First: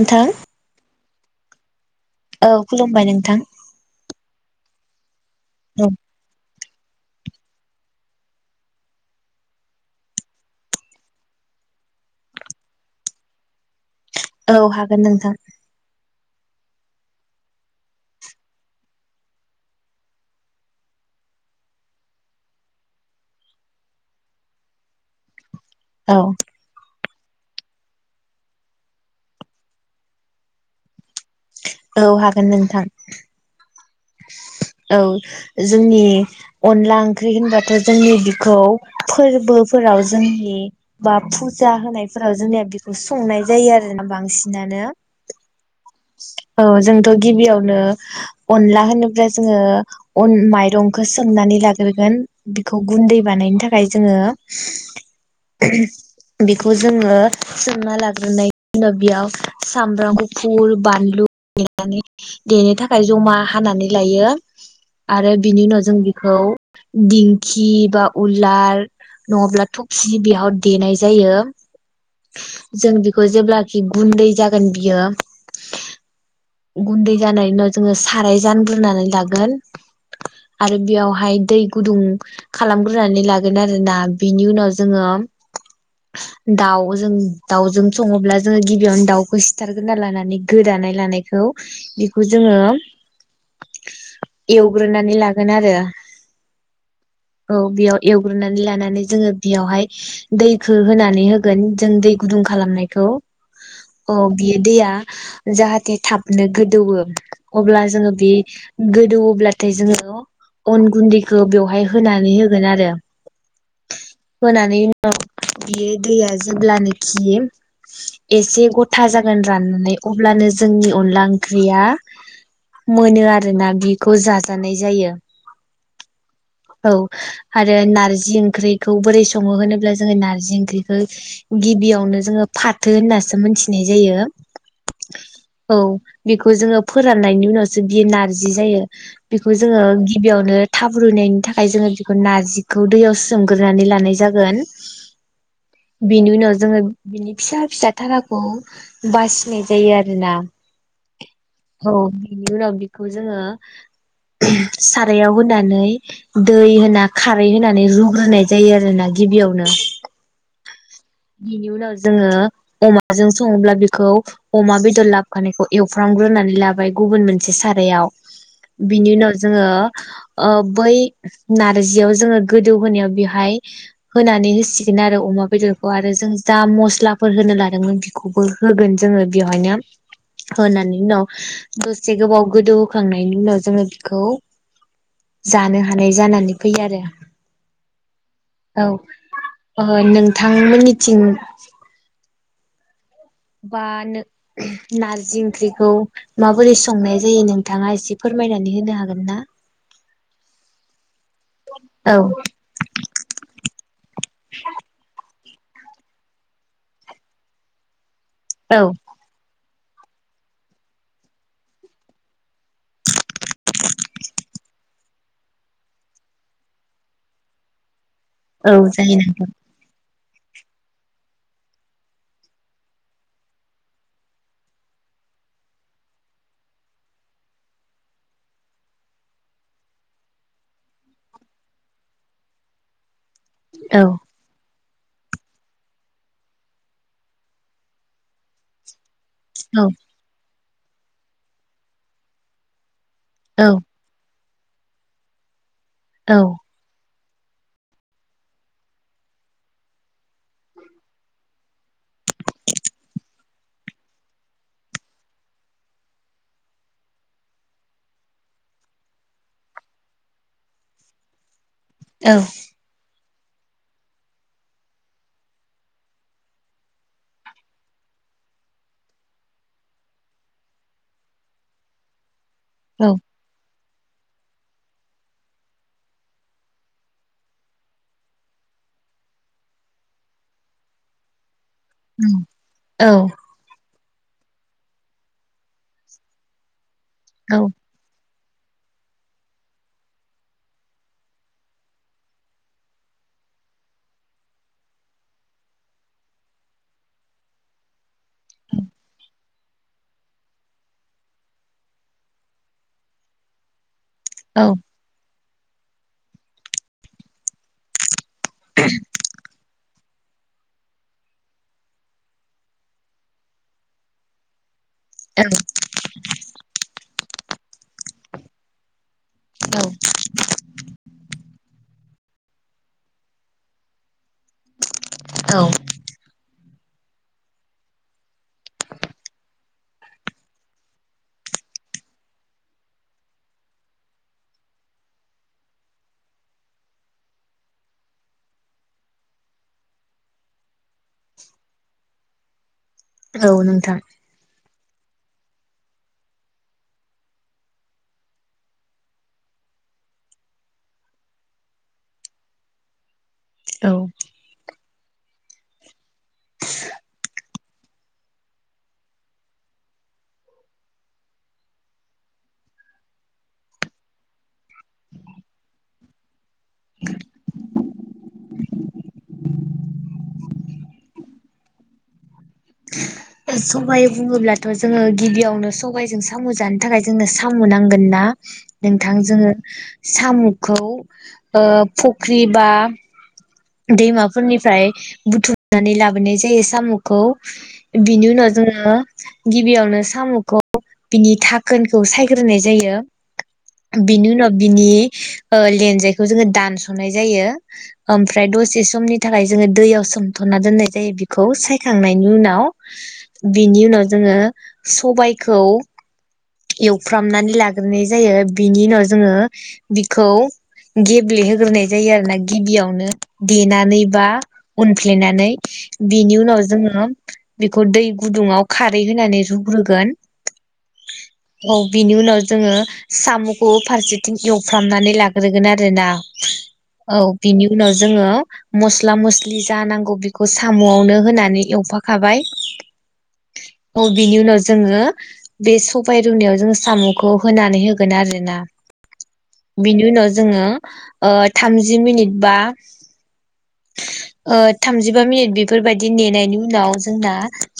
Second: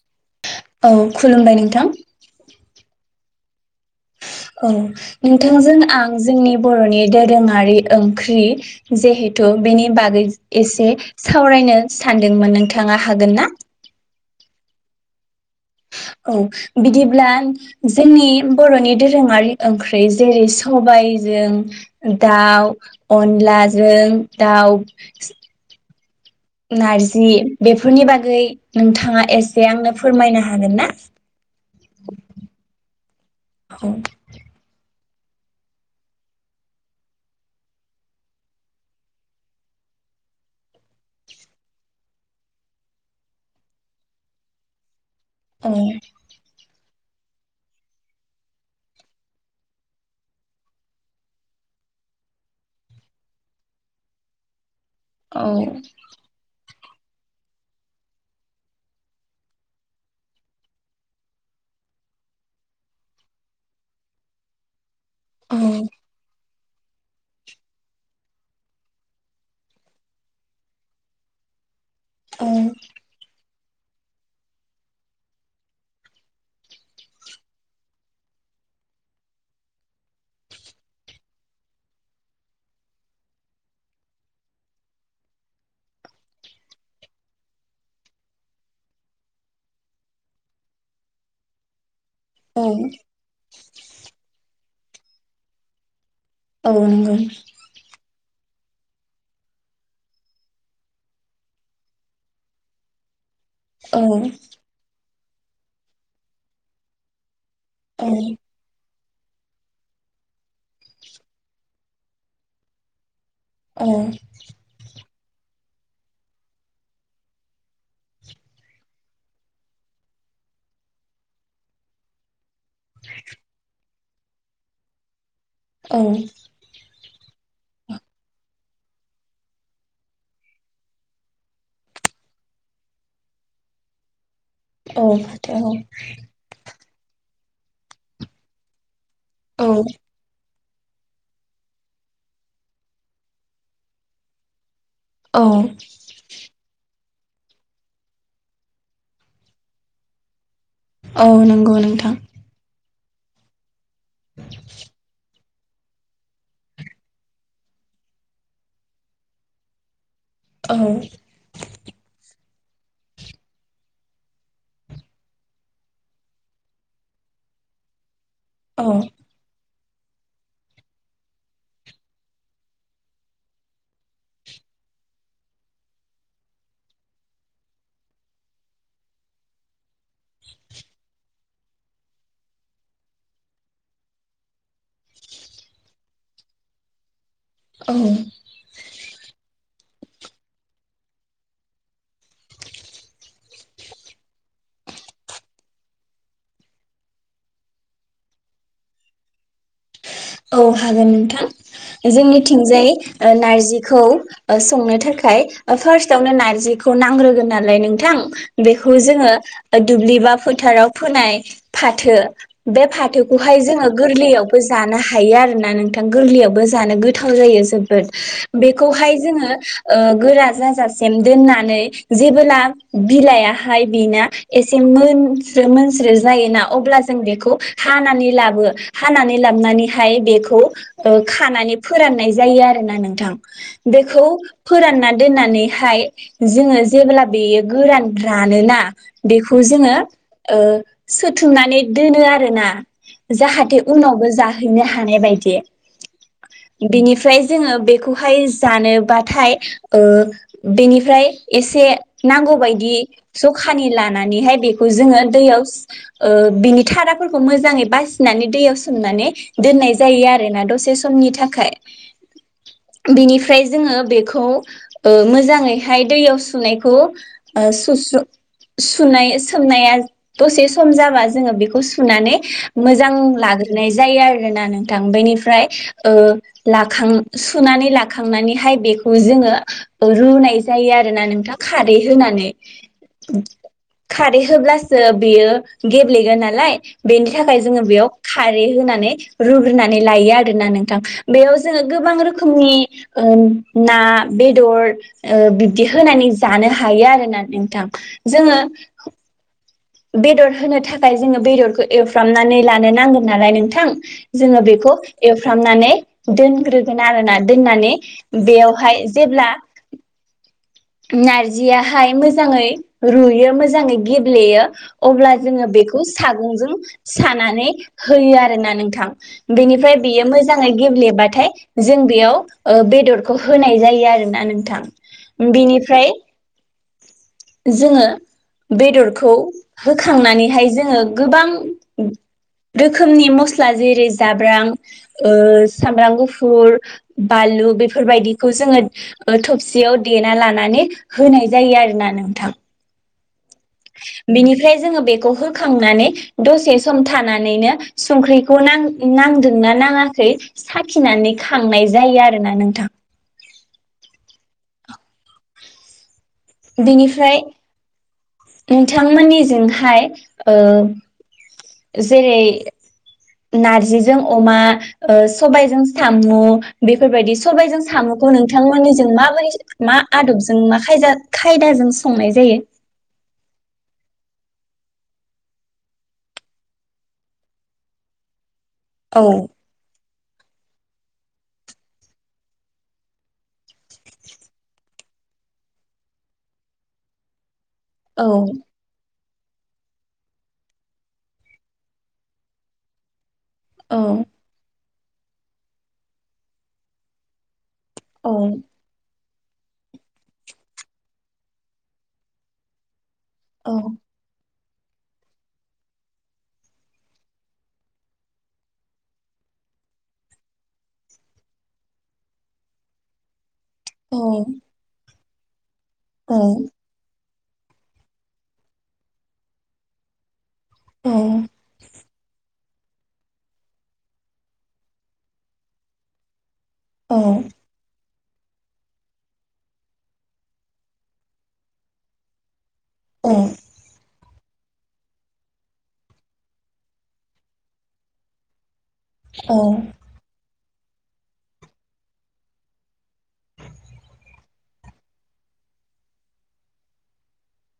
नोंथां औ खुलुमबाय नोंथां औ खुलुमबाय नोंथां औ नोंथांजों औ आं जोंनि बर'नि दोरोङारि ओंख्रि जिहेथु बेनि बागै एसे सावरायनो सानदोंमोन नोंथाङा हागोन ना? औ हागोन नोंथां। औ बिदिब्ला जोंनि बर'नि दोरोङारि ओंख्रि जेरै सबायजों दाउ अनलाजों दाउ औ नारजि बेफोरनि बागै नोंथाङा एसे आंनो फोरमायनो हागोन ना? औ हागोन नोंथां। [inaudible] औ औ जोंनि अनला ओंख्रि होनबाथ' जोंनि बिखौ फोरबोफोराव जोंनि बा फुजा होनायफोराव जोंनिया बेखौ संनाय जायो आरोना बांसिनानो औ औ जोंथ' गिबियावनो अनला होनोब्ला जोङो अन माइरंखौ सोमनानै लाग्रोगोन बिखौ गुनदै बानायनो थाखाय जोङो औ खौ जोङो सोमना लाग्रोनाय उनाव बेयाव सामब्राम गुफुर बानलु देनानै देनो थाखाय जमा हानानै। ए लायो। आरो औ बिनि उनाव जों बिखौ दिंखि बा उलार नङाब्ला थफसि बेयाव देनाय जायो जों बेखौ जेब्ला गुन्दै जागोन बियो गुन्दै जानायनि उनाव जोङो साराय जान नानै लागोन आरो बेयावहाय दै गुदुं खालामग्रोनानै लागोन आरो बिनि उनाव जोङो दाउ जों दाउजों सङोब्ला जोङो गिबियावनो दाउखौ सिथारग्रोना लानानै गोदाना लानायखौ जोङो औ एवग्रोनानै लागोन आरो औ नंगौ औ बेयाव एवग्रोनानै लानानै जोङो बेयावहाय दैखौ होनानै होगोन जों दै गुदुं खालामनायखौ औ अ बियो दैया जाहाथे थाबनो गोदौओ अब्ला जोङो औ बे गोदौओब्लाथाय जोङो अन गुन्दैखौ बेवहाय होनानै होगोन आरो औ औ बेयो दैया जेब्लानोखि एसे गथा जागोन राननानै अब्लानो जोंनि अनला ओंख्रिया मोनो आरो बिखौ जाजानाय जायो औ औ आरो नारजि ओंख्रिखौ बोरै सङो होनोब्ला जोङो नार्जि ओंख्रिखौ गिबियावनो जोङो फाथो होननासो मोनथिनाय जायो। औ फाथो औ बेखौ जोङो फोराननायनि उनाव जोंदि नारजि जि जायो बेखौ औ जोङो गिबियावनो थाब रुयनायनि थाखाय जोङो बेखौ नारजिखौ दैयाव सोमग्रोनानै लानाय जागोन औ बेनि उनाव जोङो बिनि फिसा फिसा थाराखौ बासिनाय जायो आरोना औ नंगौ नोंथां खौ जोङो सारायाव होनानै दै होना खारै होनानै रुग्रोनाय जायो आरो ना गिबियावनो औ बिनि उनाव जोङो अमाजों सङोब्ला बेखौ अमा बेदर लाबोखानायखौ एवफ्रामग्रोनानै लाबाय गुबुन मोनसे सार रायाव बिनि औ उनाव जोङो बै नारजियाव जोङो गोदौ होनायाव बेवहाय होनानै होसिगोन आरो अमा बेदरखौ आरो जों जा मस्लाफोर होनो लादोंमोन बेखौबो होगोन जोङो बेवहायनो होनानै उनाव दसे गोबाव गोदौ होखांनायनि उनाव जोङो बेखौ जानो हानाय जानानै फैयो आरो औ नोंथां मोननिथिं [inaudible] बा नारजि ओंख्रिखौ माबोरै संनाय जायो नोंथाङा एसे फोरमायनानै होनो हागोन ना औ हागोन नोंथां औ जोंनिथिंजाय नारजिखौ संनो थाखाय फार्स्टावनो नारजिखौ नांग्रोगोन नालाय नोंथां औ बेखौ जोङो दुब्लि बा फोथाराव फोनाय फाथो बे फाथोखौहाय जोङो गोरलैयाव जानो हायो आरोना नोंथां गोरलैयावबो जानो गोथाव जायो जोबोद औ बेखौहाय जायो नों जोङो गोरा जाजासिम दोननानै जेबोला बिलाइयाहाय बेना एसे मोनस्रो मोनस्रो जायोना अब्ला जों बेखौ हानानै लाबो हानानै लाबोनानैहाय बेखौ खानानै फोराननाय जायो आरोना नोंथां बेखौ औ फोरानना दोननानैहाय जोङो जेब्ला बेयो गोरान रानोना बेखौ जोङो सोथुमनानै दोनो आरो ना औ जाहाथे उनावबो जाहैनो हानाय बायदि औ बेनिफ ओमफ्राय जोङो बेखौहाय जानोबाथाय ओ बेनिफ्राय एसे नांगौ बायदि ज'खानि लानानैहाय बेखौ जोङो दैयाव ओ बिनि थाराफोरखौ मोजाङै बासिनानै दैयाव सोमनानै दोननाय जायो आरोना दसे समनि थाखाय औ बिनिफ्राय जोङो बेखौ ओ मोजाङैहाय दैयाव सुनायखौ ओ सुस्र' सुनाय सोमनाया दसे सम जाबा जोङो बेखौ सुनानै औ मोजां लाग्रो नाय जायो आरोना नोंथां बेनिफ्राय ओ लाखां सुनानै लाखांनानैहाय बेखौ जोङो रुनाय जायो आरोना नोंथां खारै होनानै खारै होब्लासो बियो गेब्लेगोन नालाय बेनि औ थाखाय जोङो बेयाव खारै होनानै रुग्रोनानै लायो आरोना नोंथां बेयाव जोङो गोबां रोखोमनि ओ ना बेदर ओ बिब्दि होनानै जानो हायो आरोना नोंथां जोङो बेदर होनो थाखाय जोङो बेदरखौ एवफ्रामनानै लानो नांगोन नालाय नोंथां जोङो बेखौ एव फ्रामनानै दोनग्रोगोन आरोना दोननानै बेयावहाय जेब्ला नारजियाहाय मोजाङै रुयो मोजाङै गेब्लेयो अब्ला जोङो बेखौ सागंजों सानानै होयो आरोना नोंथां औ बेनिफ्राय बेयो मोजाङै गेब्लेबाथाय जों बेयाव ओ बेदरखौ होनाय जायो आरो ना नोंथां औ बेनिफ्राय जोङो बेदरखौ होखांनानैहाय जोङो गोबां रोखोमनि मस्ला जेरै जाब्रां ओ सामब्राम गुफुर बानलु बेफोरबायदिखौ जोङो थबसियाव देना लानानै होनाय जायो आरोना नोंथा औ नोंथां ओमफ्राय जोङो बेखौ होखांनानै दसे सम थानानैनो संख्रिखौ नां- नांदोंना नाङाखै साखिनानै खांनाय जायो आरोना नोंथां औ बिनिफ्राय नोंथांमोननिजोंहाय ओ जेरै नारजिजों अमा ओ सबायजों सामु बेफोरबायदि सबायजों सामुखौ नोंथांमोननिजों माबोरै मा आदबजों मा खायदा खायदाजों संनाय जायो? सबाय बुङोब्लाथ' जोङो गिबियावनो सबायाइजों साम' जानो थाखाय जोंनो साम' नांगोन ना नोंथां औ जोङो साम'खौ ओ फुख्रि बा दैमाफोरनिफ्राय बुथुमनानै लाबोनाय जायो साम'खौ औ बिनि उनाव जोङो गिबियावनो साम'खौ बिनि थाखोनखौ सायग्रोनाय जायो औ बिनि उनाव बिनि ओ लेनजायखौ जोङो दानस'नाय जायो औ ओमफ्राय दसे समनि थाखाय जोङो दैयाव सोमथ'ना दोननाय जायो बेखौ सायखांनायनि उनाव [inaudible] औ बिनि उनाव जोङो सबायखौ एवफ्रामनानै लाग्रोनाय जायो बिनि उनाव जोङो बिखौ गेब्ले होग्रोनाय जायो आरोना गिबियावनो देनानै औ बा उन देनानै औ बिनि उनाव जोङो बेखौ दै गुदुङाव खारै होनानै रुग्रोगोन औ बिनि उनाव जोङो साम'खौ फारसेथिं एवफ्रामनानै लाग्रोगोन आरोना औ औ बिनि उनाव जोङो मस्ला मस्लि जा नांगौ बेखौ साम'आवनो होनानै एवफाखाबाय औ औ बिनि उनाव जोङो बे स बाय रुनायाव जों साम'खौ होनानै होगोन आरोना औ बिनि उनाव जोङो ओ थामजि मिनिट बा ओ थामजिबा मिनिट बेफोरबायदि नेनायनि उनाव जोंना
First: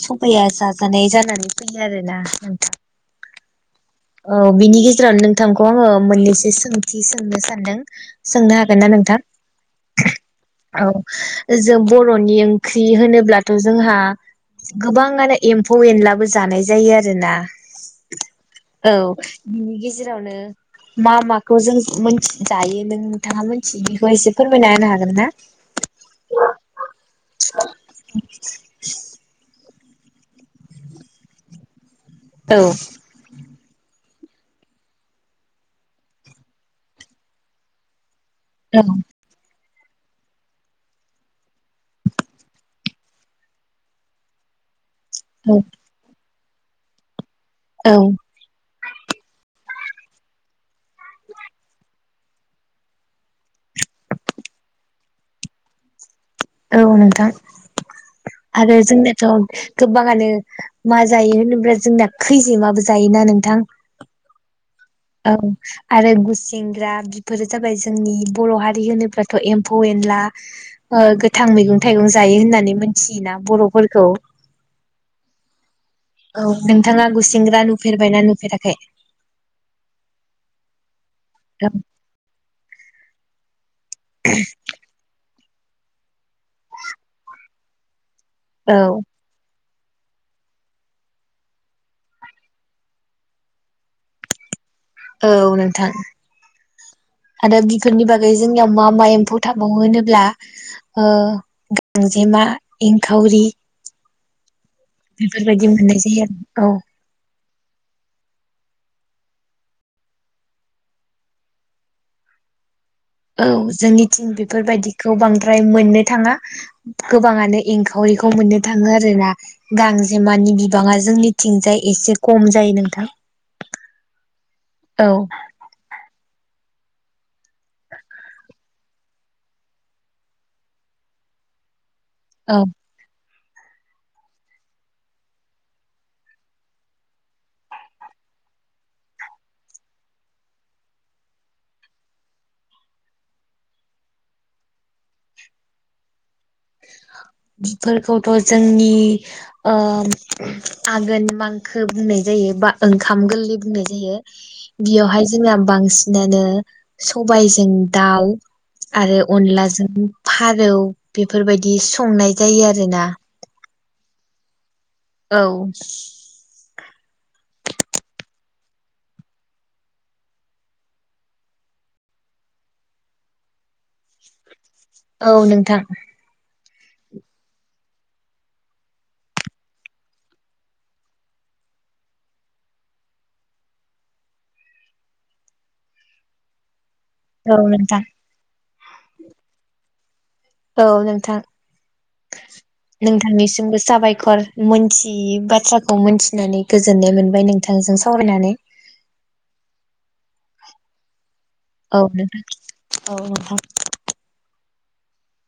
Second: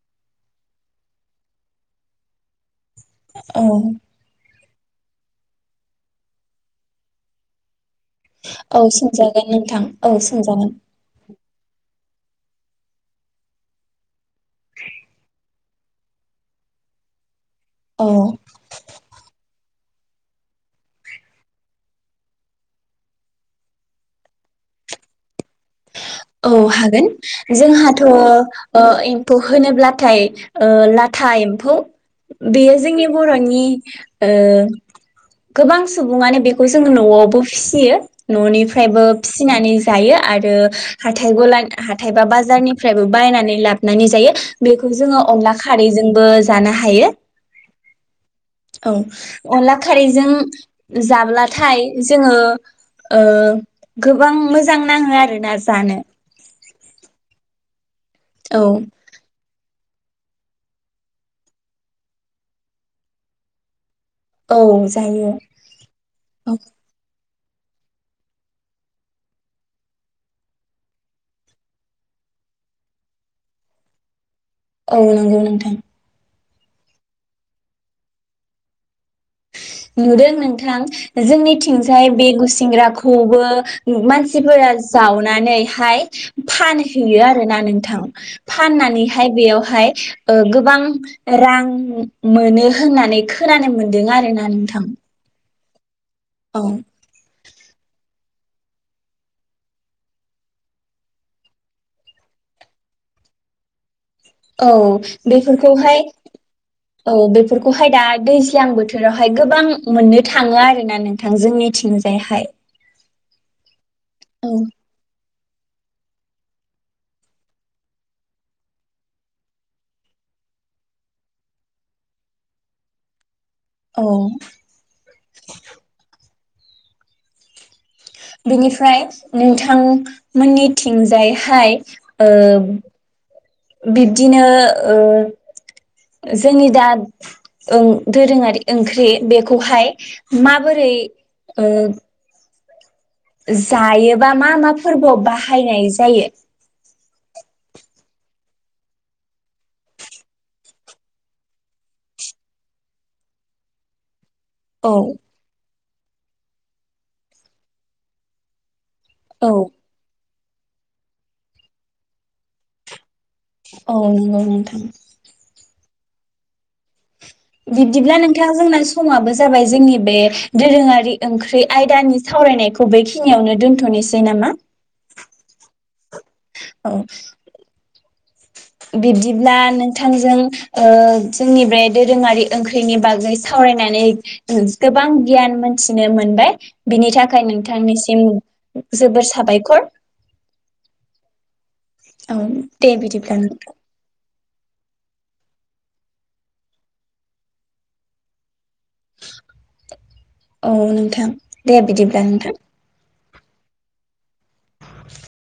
सबाया जाजानाय जानानै फैयो आरो ना नोंथां औ औ बिनि गेजेराव नोंथांखौ आङो मोननैसो सोंथि सोंनो सानदों सोंनो हागोन औ ना नोंथां सोंजागोन नोंथां औ सोंजागोन ओ जों बर'नि ओंख्रि होनोब्लाथ' जोंहा गोबाङानो एम्फौ एनलाबो जानाय जायो आरोना औ औ बिनि गेजेर रावनो मा मा खौ जों मिनथि जायो नों नोंथाङा मोनथियो बेखौ एसे फोरमायना होनो हागोन ना औ हागोन जोंहाथ' ओ एम्फौ होनोब्ला थाय ओ लाथा एम्फौ औ बेयो जोंनि बर'नि ओ गोबां सुबुङानो बेखौ जों न'आवबो फिसियो न'निफ्रायबो फिसिनानै जायो आ ओ हाथाइ गला हाथाइ बा बाजारनिफ्रायबो बायनानै लाबनानै जायो बे खौ जोङो औ अनला खारैजोंबो जानो हायो। ओं। औ अनला खारैजों जाब्लाथाय जोङो ओ गोबां मोजां नाङो आरो। ना जानो। औ नोंथां औ आरो जोंनोथ' गोबाङानो मा जायो होनोब्ला जोंनाया खैजेमाबो जायोना नोंथां। औ जायो औ आरो औ गुसिंग्रा बि फोर जाबाय जोंनि बर' हारि होनोब्लाथ' एम्फौ एनला ओ गोथां मैगं थाइगं जायो होननानै मोनथियोना बर'फोरखौ। औ नोंगौ नोंथां। औ नोंथाङा गुसिंग्रा नुफेरबायना नुफेराखै? नुदों नोंथां। जोंनिथिंजाय बे गुस एंग्रा खौबो मानसिफोरा जावनानै हाय फानहैयो आरोना नोंथां। औ फाननानैहाय बेयाव फाय ओ गोबां रां मोनो होननानै खोनानो मोन दों आरो ना नो औ नों थां औ आरो बिफोरनि बागै जोंनियाव मा मा एम्फौ थाबावो होनोब्ला ओ गांजेमा एंखावरि। औ बेफोरबायदि मोननाय बेफोरखौहाय जायो आरो औ बे फोरफोरखौहाय दा दैज्लां बोथोरावहाय गोबां मोननो थाङो आरोना नोंथां जोंनिथिंजायहाय। औ जोंनि थिं औ बेफोर बायदिखौ बांद्रा फाय मोननो थाङा गोबाङानो एंखावरिखौ मोननो थाङो आरो ना गांजेमानि बिबाङा जोंनिथिंजाय एसे खम जायो नोंथां। औ। औ नोंथांमोननि थिंजायहाय ओ औ बिब्दिनो ओ जोंनि दा ओ दोरोङारि ओंख्रि बेखौहाय माबोरै ओ जायोबा मा मा फोरबोआव बाहायनाय जायो? बिफोरखौथ' जोंनि ओ आघोन मांखो बुंनाय जायो बा ओंखाम गोरलै बुंनाय जायो। औ बियावहाय जोंना बांसि नानो सबायजों दाउ आरो औ अनलाजों फारौ बे बेफोरबायदि संनाय जायो आरोना औ नंगौ नोंथां औ बिब्दिब्ला नोंथाङा जोंना समाबो जाबाय जोंनि बे दोरोङारि ओंख्रि आयदानि सावरायनायखौ बेखिनियावनो दोन्थ'नोसै नामा औ नोंथां औ बिब्दिब्ला नोंथांजों ओ जोंनि बे दोरोङारि ओंख्रिनि बागै सावरायनानै ओ गोबां गियान मोनथिनो मोनबाय बिनि थाखाय औ नोंथां नोंथांनिसिम जोबोर साबायखर औ नोंथां औ दे बिदिब्ला नोंथां नोंथांनिसिमबो साबायखर मोनथियै बाथ्राखौ मोनथिनानै गोजोननाय मोनबाय नोंथांजों सावरायनानै औ नोंथां दे बिदिब्ला नोंथां अ [inaudible]